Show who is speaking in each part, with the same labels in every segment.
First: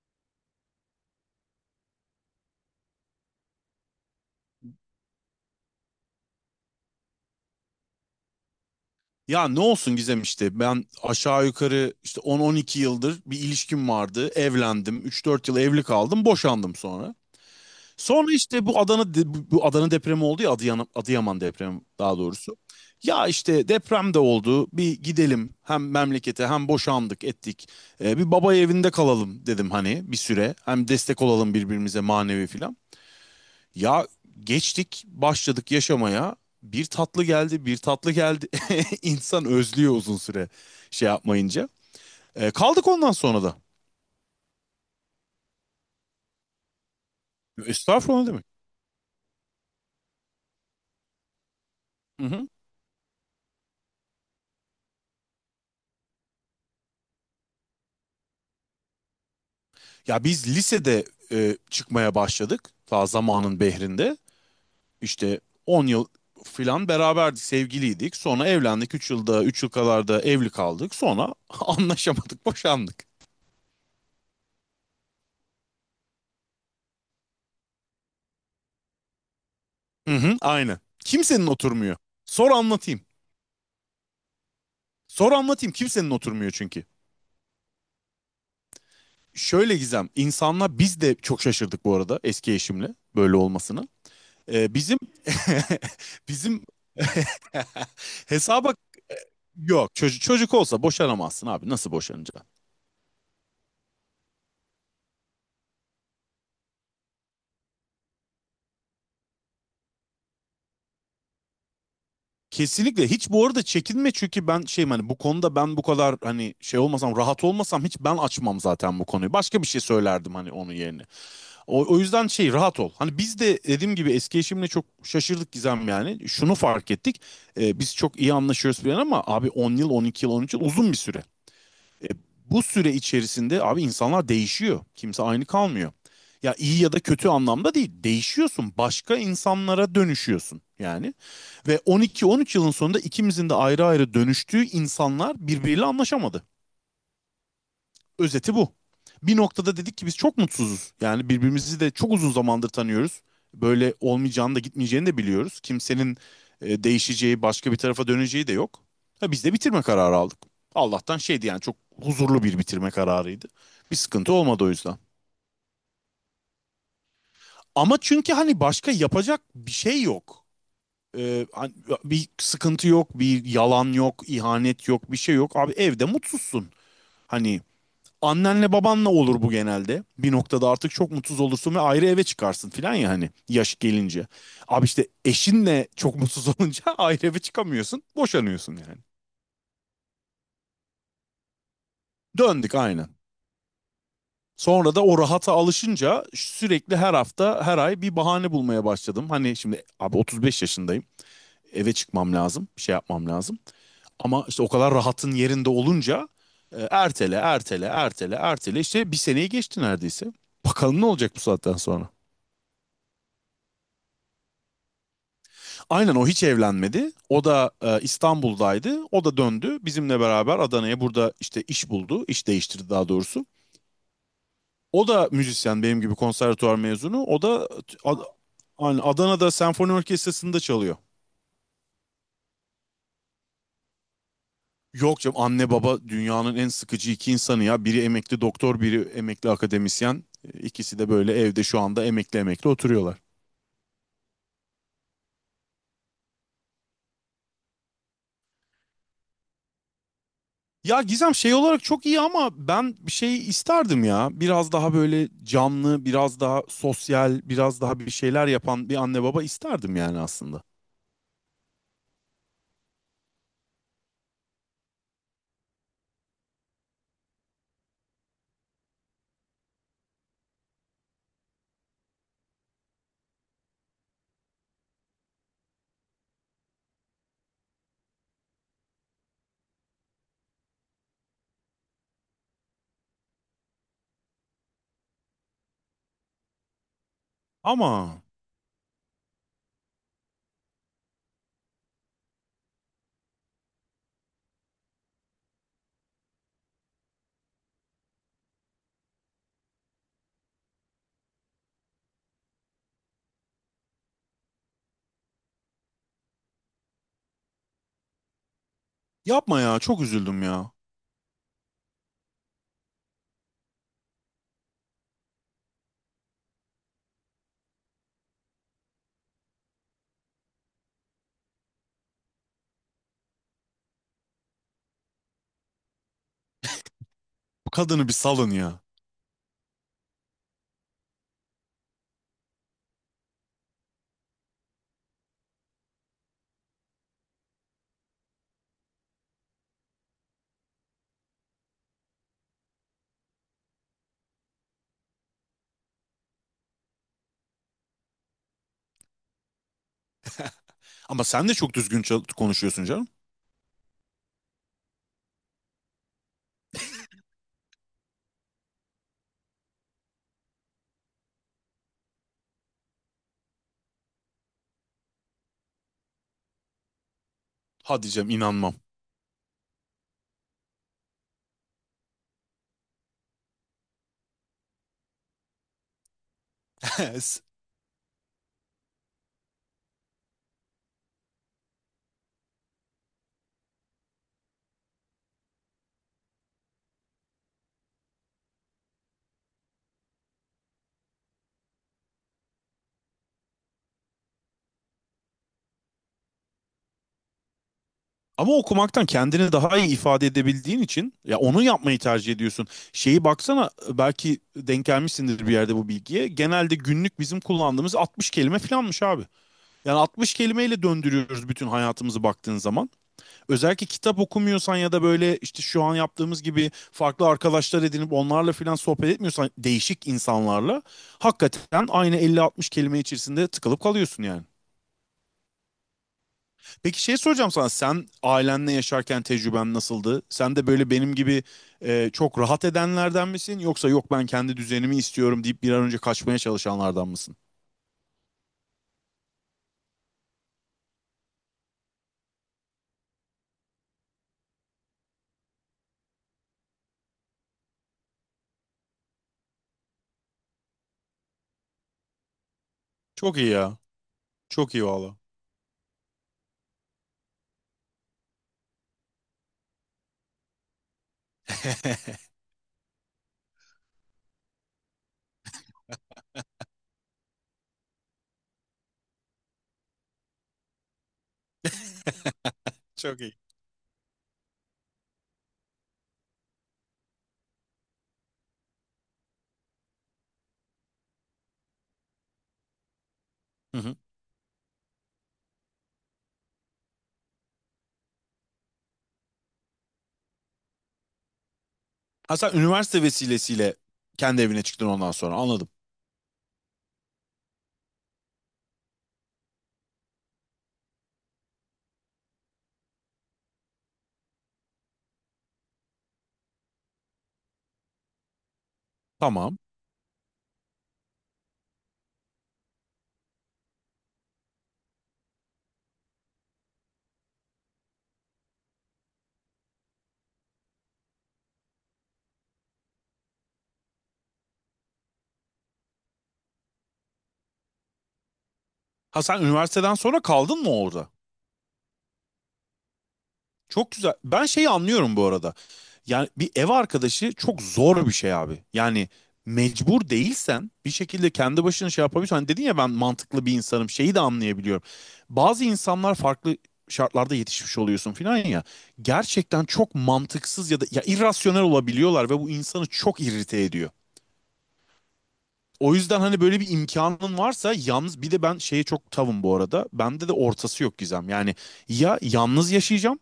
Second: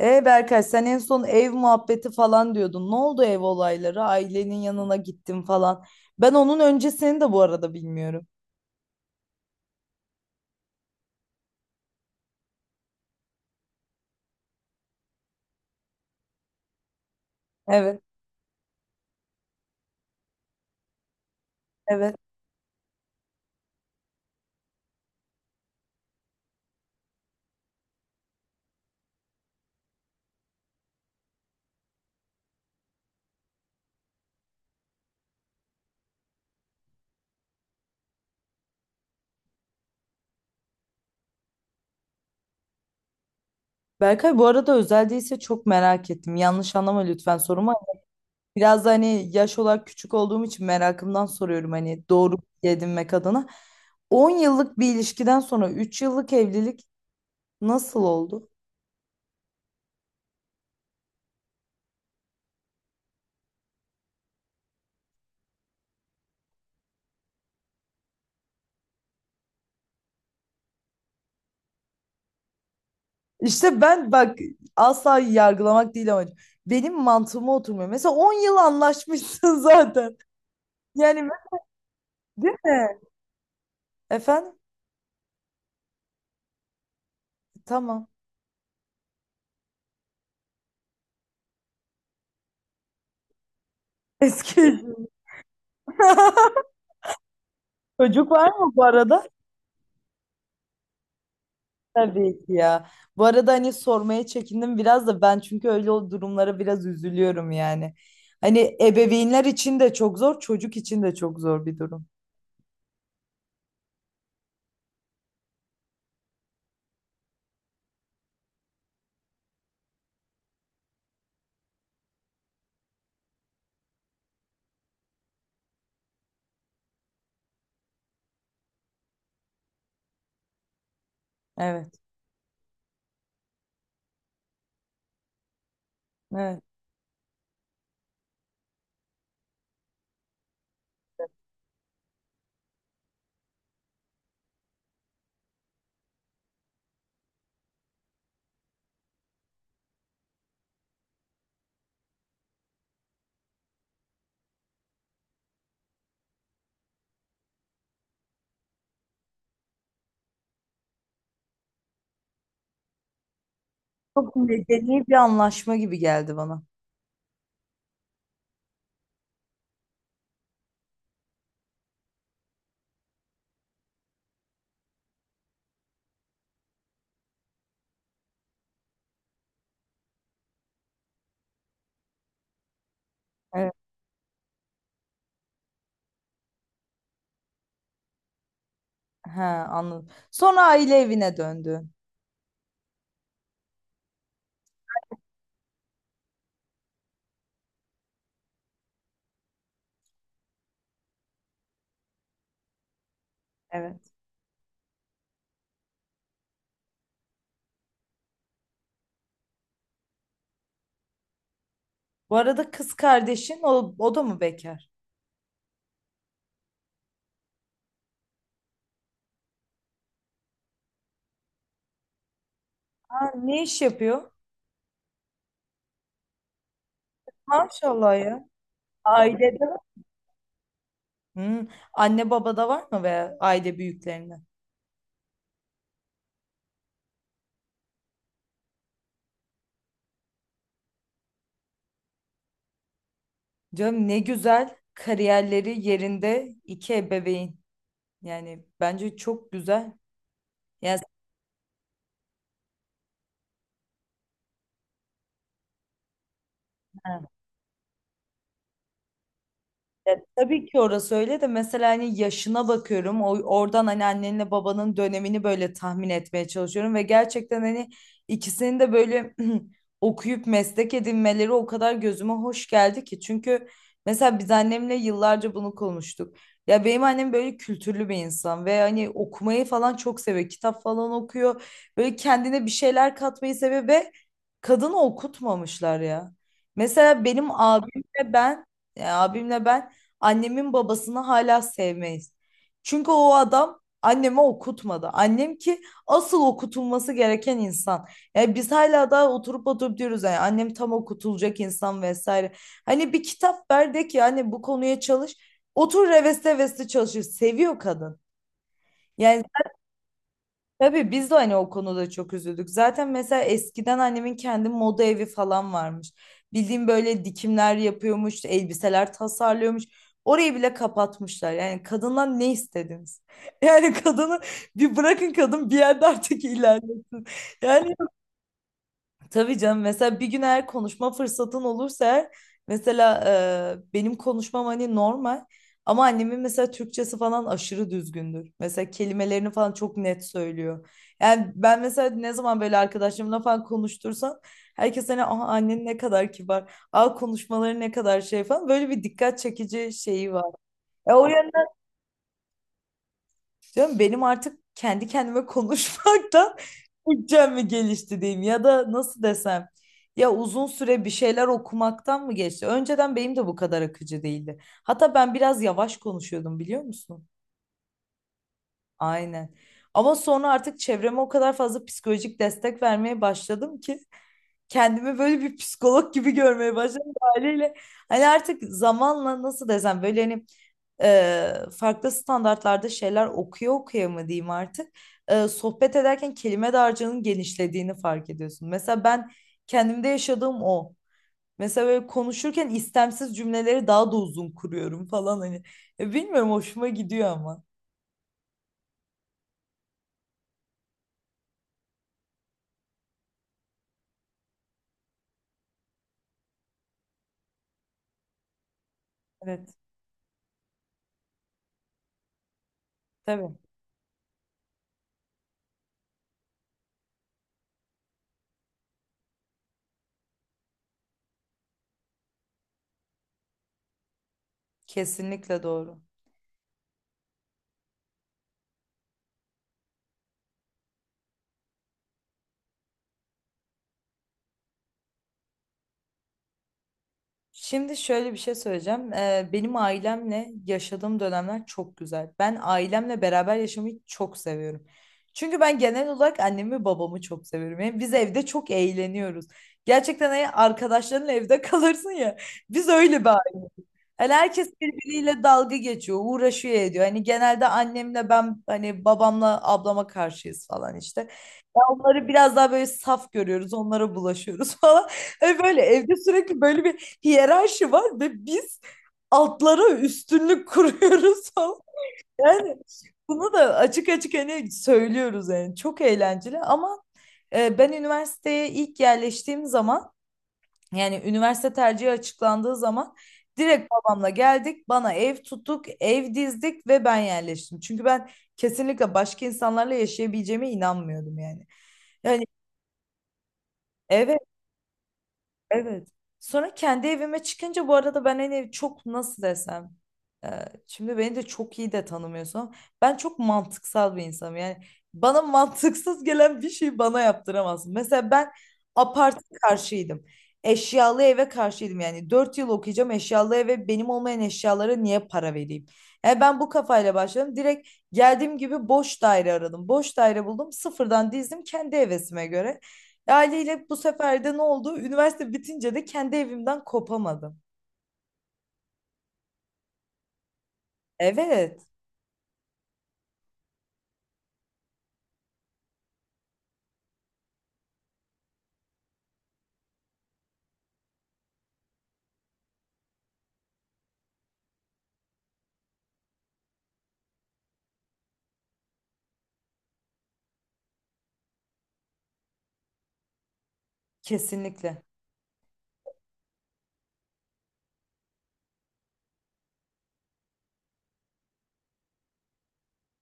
Speaker 1: E Berkay sen en son ev muhabbeti falan diyordun. Ne oldu ev olayları? Ailenin yanına gittin falan. Ben onun öncesini de bu arada bilmiyorum.
Speaker 2: Ya ne olsun Gizem ben aşağı yukarı 10-12 yıldır bir ilişkim vardı. Evlendim. 3-4 yıl evli kaldım. Boşandım sonra.
Speaker 1: Evet,
Speaker 2: Sonra işte bu bu Adana depremi oldu ya Adıyaman depremi
Speaker 1: evet.
Speaker 2: daha doğrusu. Ya işte deprem de oldu. Bir gidelim hem memlekete hem boşandık ettik. Bir baba evinde kalalım dedim hani bir süre. Hem destek olalım birbirimize manevi filan. Ya geçtik başladık yaşamaya. Bir tatlı geldi, bir tatlı geldi. İnsan özlüyor uzun süre şey yapmayınca. Kaldık ondan sonra da.
Speaker 1: Berkay bu arada özel değilse çok merak ettim. Yanlış anlama lütfen sorumu.
Speaker 2: Estağfurullah, ne demek.
Speaker 1: Biraz da hani yaş olarak küçük olduğum için merakımdan soruyorum hani
Speaker 2: Hı
Speaker 1: doğru
Speaker 2: hı.
Speaker 1: bilgi edinmek adına. 10 yıllık bir ilişkiden sonra 3 yıllık evlilik nasıl oldu?
Speaker 2: Ya biz lisede çıkmaya başladık. Ta zamanın behrinde. İşte 10 yıl filan beraberdik, sevgiliydik. Sonra evlendik. Üç yıl kadar da evli kaldık. Sonra anlaşamadık, boşandık.
Speaker 1: İşte ben bak asla yargılamak değil amacım. Benim mantığıma oturmuyor. Mesela 10 yıl anlaşmışsın
Speaker 2: Hı
Speaker 1: zaten.
Speaker 2: hı, aynen.
Speaker 1: Yani
Speaker 2: Kimsenin
Speaker 1: ben-
Speaker 2: oturmuyor. Sor
Speaker 1: Değil mi?
Speaker 2: anlatayım.
Speaker 1: Efendim?
Speaker 2: Sor anlatayım, kimsenin oturmuyor çünkü.
Speaker 1: Tamam.
Speaker 2: Şöyle Gizem, insanlar biz de çok şaşırdık bu arada eski eşimle böyle olmasını.
Speaker 1: Eski eşim.
Speaker 2: Bizim bizim
Speaker 1: Çocuk var mı
Speaker 2: hesaba
Speaker 1: bu arada?
Speaker 2: yok. Çocuk olsa boşanamazsın abi. Nasıl boşanacaksın?
Speaker 1: Tabii ki ya. Bu arada hani sormaya çekindim biraz da ben çünkü öyle o durumlara biraz üzülüyorum yani. Hani ebeveynler için de çok zor, çocuk için de çok zor bir durum.
Speaker 2: Kesinlikle, hiç bu arada çekinme çünkü ben şeyim hani bu konuda, ben bu kadar hani şey olmasam, rahat olmasam hiç ben açmam zaten bu konuyu. Başka bir şey söylerdim hani onun yerine. O yüzden şey, rahat ol. Hani biz de dediğim gibi eski eşimle çok şaşırdık Gizem yani. Şunu fark ettik. Biz çok iyi anlaşıyoruz falan ama abi 10 yıl, 12 yıl, 13 yıl uzun bir süre.
Speaker 1: Evet,
Speaker 2: Bu süre içerisinde abi insanlar değişiyor. Kimse aynı kalmıyor. Ya
Speaker 1: evet.
Speaker 2: iyi ya da kötü anlamda değil. Değişiyorsun. Başka insanlara dönüşüyorsun yani. Ve 12-13 yılın sonunda ikimizin de ayrı ayrı dönüştüğü insanlar birbiriyle anlaşamadı. Özeti bu. Bir noktada dedik ki biz çok mutsuzuz. Yani birbirimizi de çok uzun zamandır tanıyoruz. Böyle olmayacağını da gitmeyeceğini de biliyoruz. Kimsenin değişeceği, başka bir tarafa döneceği de yok. Ha, biz de bitirme kararı aldık. Allah'tan şeydi yani, çok huzurlu bir bitirme kararıydı. Bir sıkıntı
Speaker 1: Çok
Speaker 2: olmadı o yüzden.
Speaker 1: medeni bir anlaşma gibi geldi bana.
Speaker 2: Ama çünkü hani başka yapacak bir şey yok. Hani bir sıkıntı yok, bir yalan yok, ihanet yok, bir şey yok. Abi evde mutsuzsun. Hani annenle babanla olur bu genelde. Bir noktada artık çok mutsuz olursun ve ayrı eve çıkarsın filan ya hani
Speaker 1: Evet.
Speaker 2: yaş gelince. Abi işte eşinle çok mutsuz olunca ayrı eve çıkamıyorsun. Boşanıyorsun yani.
Speaker 1: He, anladım. Sonra aile evine döndün.
Speaker 2: Döndük aynen. Sonra da o rahata alışınca sürekli her hafta her ay bir bahane bulmaya başladım. Hani şimdi abi 35 yaşındayım. Eve çıkmam lazım. Bir şey yapmam lazım.
Speaker 1: Evet.
Speaker 2: Ama işte o kadar rahatın yerinde olunca ertele ertele ertele ertele işte bir seneyi geçti neredeyse. Bakalım ne olacak bu saatten sonra.
Speaker 1: Bu arada kız kardeşin o da mı bekar?
Speaker 2: Aynen, o hiç evlenmedi. O da İstanbul'daydı. O da döndü. Bizimle beraber Adana'ya, burada işte iş buldu. İş değiştirdi daha
Speaker 1: Ha,
Speaker 2: doğrusu.
Speaker 1: ne iş yapıyor?
Speaker 2: O da müzisyen, benim gibi konservatuvar mezunu. O da t-
Speaker 1: Maşallah
Speaker 2: Ad-
Speaker 1: ya.
Speaker 2: aynen Adana'da
Speaker 1: Ailede var.
Speaker 2: senfoni orkestrasında çalıyor.
Speaker 1: Hmm, Anne babada var mı veya aile büyüklerinde?
Speaker 2: Yok canım, anne baba dünyanın en sıkıcı iki insanı ya. Biri emekli doktor, biri emekli akademisyen. İkisi de böyle evde şu anda emekli emekli oturuyorlar.
Speaker 1: Canım ne güzel kariyerleri yerinde iki ebeveyn. Yani bence çok güzel. Yani
Speaker 2: Ya Gizem şey olarak çok iyi ama ben bir şey isterdim ya. Biraz daha böyle canlı, biraz daha sosyal, biraz daha bir şeyler yapan bir anne baba isterdim
Speaker 1: ya
Speaker 2: yani aslında.
Speaker 1: tabii ki orası öyle de mesela hani yaşına bakıyorum. O, oradan hani annenle babanın dönemini böyle tahmin etmeye çalışıyorum ve gerçekten hani ikisinin de böyle okuyup meslek edinmeleri o kadar gözüme hoş geldi ki. Çünkü mesela biz annemle yıllarca bunu konuştuk. Ya benim annem böyle kültürlü bir insan ve hani okumayı falan çok seviyor. Kitap falan okuyor. Böyle kendine bir şeyler katmayı seviyor ve kadını okutmamışlar ya. Mesela benim
Speaker 2: Ama
Speaker 1: abimle ben, ya abimle ben annemin babasını hala sevmeyiz. Çünkü o adam anneme okutmadı. Annem ki asıl okutulması gereken insan. Yani biz hala daha oturup oturup diyoruz yani annem tam okutulacak insan vesaire. Hani bir kitap ver de ki hani bu konuya çalış. Otur reveste reveste çalışır. Seviyor kadın. Yani
Speaker 2: yapma ya, çok üzüldüm ya.
Speaker 1: tabii biz de hani o konuda çok üzüldük. Zaten mesela eskiden annemin kendi moda evi falan varmış. Bildiğim böyle dikimler yapıyormuş, elbiseler tasarlıyormuş. Orayı bile kapatmışlar. Yani kadından ne istediniz? Yani kadını bir bırakın kadın bir yerde artık ilerlesin.
Speaker 2: Bu
Speaker 1: Yani
Speaker 2: kadını bir salın ya.
Speaker 1: tabii canım mesela bir gün eğer konuşma fırsatın olursa eğer, mesela benim konuşmam hani normal ama annemin mesela Türkçesi falan aşırı düzgündür. Mesela kelimelerini falan çok net söylüyor. Yani ben mesela ne zaman böyle arkadaşlarımla falan konuştursam herkes hani aa, annen ne kadar kibar, aa, konuşmaları ne kadar şey falan böyle bir dikkat çekici şeyi var.
Speaker 2: Ama
Speaker 1: O,
Speaker 2: sen de çok düzgün konuşuyorsun canım.
Speaker 1: canım, benim artık kendi kendime konuşmaktan Türkçem mi gelişti diyeyim ya da nasıl desem, ya uzun süre bir şeyler okumaktan mı geçti? Önceden benim de bu kadar akıcı değildi. Hatta ben biraz yavaş konuşuyordum biliyor musun?
Speaker 2: Hadi canım, inanmam.
Speaker 1: Aynen. Ama sonra artık çevreme o kadar fazla psikolojik destek vermeye başladım ki kendimi böyle bir psikolog gibi görmeye başladım haliyle. Hani artık zamanla nasıl desem böyle hani e, farklı standartlarda şeyler okuya okuya mı diyeyim artık sohbet ederken kelime dağarcığının genişlediğini fark ediyorsun. Mesela ben kendimde yaşadığım o. Mesela böyle konuşurken istemsiz cümleleri daha da uzun kuruyorum falan hani. Bilmiyorum hoşuma gidiyor ama.
Speaker 2: Ama okumaktan kendini daha iyi ifade edebildiğin için ya onu yapmayı tercih ediyorsun. Şeyi baksana, belki denk gelmişsindir bir yerde bu bilgiye. Genelde günlük bizim kullandığımız 60 kelime falanmış abi.
Speaker 1: Evet,
Speaker 2: Yani 60 kelimeyle döndürüyoruz bütün hayatımızı baktığın zaman.
Speaker 1: tabii.
Speaker 2: Özellikle kitap okumuyorsan ya da böyle işte şu an yaptığımız gibi farklı arkadaşlar edinip onlarla filan sohbet etmiyorsan değişik insanlarla hakikaten aynı 50-60 kelime içerisinde tıkılıp kalıyorsun yani.
Speaker 1: Kesinlikle doğru.
Speaker 2: Peki şey soracağım sana, sen ailenle yaşarken tecrüben nasıldı? Sen de böyle benim gibi çok rahat edenlerden misin, yoksa yok ben kendi düzenimi istiyorum deyip bir an önce kaçmaya çalışanlardan mısın?
Speaker 1: Şimdi şöyle bir şey söyleyeceğim. Benim ailemle yaşadığım dönemler çok güzel. Ben ailemle beraber yaşamayı çok seviyorum. Çünkü ben genel olarak annemi ve babamı çok seviyorum. Yani biz evde çok eğleniyoruz. Gerçekten hani arkadaşlarınla evde kalırsın ya. Biz öyle bir
Speaker 2: Çok iyi
Speaker 1: aile.
Speaker 2: ya.
Speaker 1: Hani herkes
Speaker 2: Çok iyi valla.
Speaker 1: birbiriyle dalga geçiyor, uğraşıyor ediyor. Hani genelde annemle ben hani babamla ablama karşıyız falan işte. Onları biraz daha böyle saf görüyoruz, onlara bulaşıyoruz falan. E böyle evde sürekli böyle bir hiyerarşi var ve biz altlara üstünlük kuruyoruz falan. Yani
Speaker 2: Çok iyi.
Speaker 1: bunu da açık açık hani söylüyoruz yani çok eğlenceli ama ben üniversiteye ilk yerleştiğim zaman yani üniversite tercihi açıklandığı zaman
Speaker 2: Hı
Speaker 1: direkt
Speaker 2: hı.
Speaker 1: babamla geldik bana ev tuttuk ev dizdik ve ben yerleştim. Çünkü ben kesinlikle başka insanlarla yaşayabileceğime inanmıyordum yani. Yani
Speaker 2: Hasan üniversite vesilesiyle
Speaker 1: evet.
Speaker 2: kendi evine çıktın ondan sonra, anladım.
Speaker 1: Evet. Sonra kendi evime çıkınca bu arada ben hani çok nasıl desem, e, şimdi beni de çok iyi de tanımıyorsun. Ben çok mantıksal bir insanım. Yani bana mantıksız gelen bir şeyi bana yaptıramazsın. Mesela ben apart
Speaker 2: Tamam.
Speaker 1: karşıydım. Eşyalı eve karşıydım. Yani 4 yıl okuyacağım eşyalı eve benim olmayan eşyalara niye para vereyim? Yani ben bu kafayla başladım. Direkt geldiğim gibi boş daire aradım. Boş daire buldum. Sıfırdan dizdim kendi hevesime göre. Aileyle bu sefer de ne oldu? Üniversite bitince de kendi evimden kopamadım.
Speaker 2: Hasan üniversiteden sonra kaldın mı orada?
Speaker 1: Evet,
Speaker 2: Çok güzel. Ben şeyi anlıyorum bu arada. Yani bir ev arkadaşı çok zor bir şey abi. Yani mecbur değilsen bir şekilde kendi başına şey yapabiliyorsun. Hani dedin ya ben mantıklı bir insanım, şeyi de anlayabiliyorum. Bazı insanlar farklı şartlarda yetişmiş oluyorsun filan ya. Gerçekten çok mantıksız ya da ya irrasyonel olabiliyorlar ve bu insanı çok irrite ediyor.
Speaker 1: kesinlikle.
Speaker 2: O yüzden hani böyle bir imkanın varsa yalnız, bir de ben şeye çok tavım bu arada. Bende de ortası yok Gizem. Yani ya yalnız yaşayacağım,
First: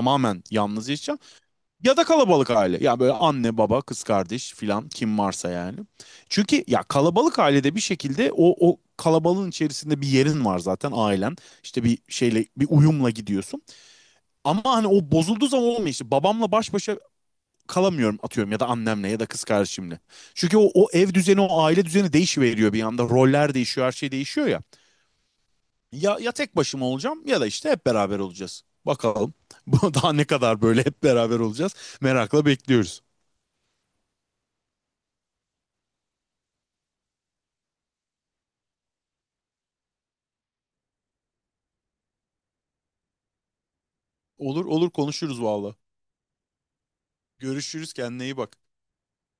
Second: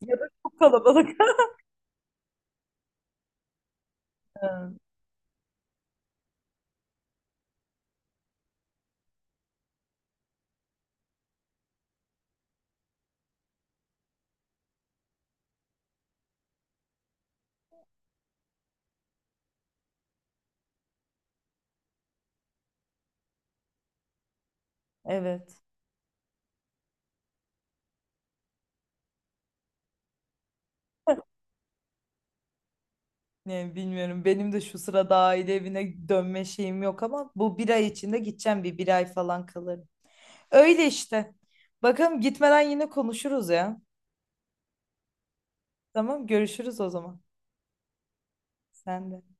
Speaker 1: Ya da çok
Speaker 2: yalnız
Speaker 1: kalabalık.
Speaker 2: yaşayacağım ya da kalabalık aile. Ya böyle anne, baba, kız kardeş
Speaker 1: Ha,
Speaker 2: filan kim varsa yani. Çünkü ya kalabalık ailede bir şekilde o kalabalığın içerisinde bir yerin var zaten ailen. İşte bir şeyle bir uyumla gidiyorsun. Ama hani o bozulduğu zaman olmuyor işte. Babamla baş başa kalamıyorum atıyorum, ya da annemle ya da kız kardeşimle. Çünkü o ev düzeni, o aile düzeni değişiveriyor bir anda. Roller değişiyor, her şey değişiyor ya.
Speaker 1: evet.
Speaker 2: Ya, ya tek başıma olacağım ya da işte hep beraber olacağız. Bakalım. Daha ne kadar böyle hep beraber olacağız? Merakla bekliyoruz.
Speaker 1: Ne bilmiyorum. Benim de şu sırada aile evine dönme şeyim yok ama bu bir ay içinde gideceğim, bir ay falan kalırım. Öyle işte. Bakalım gitmeden yine konuşuruz ya.
Speaker 2: Olur olur, konuşuruz valla.
Speaker 1: Tamam, görüşürüz o zaman.
Speaker 2: Görüşürüz, kendine iyi bak.
Speaker 1: Sen de.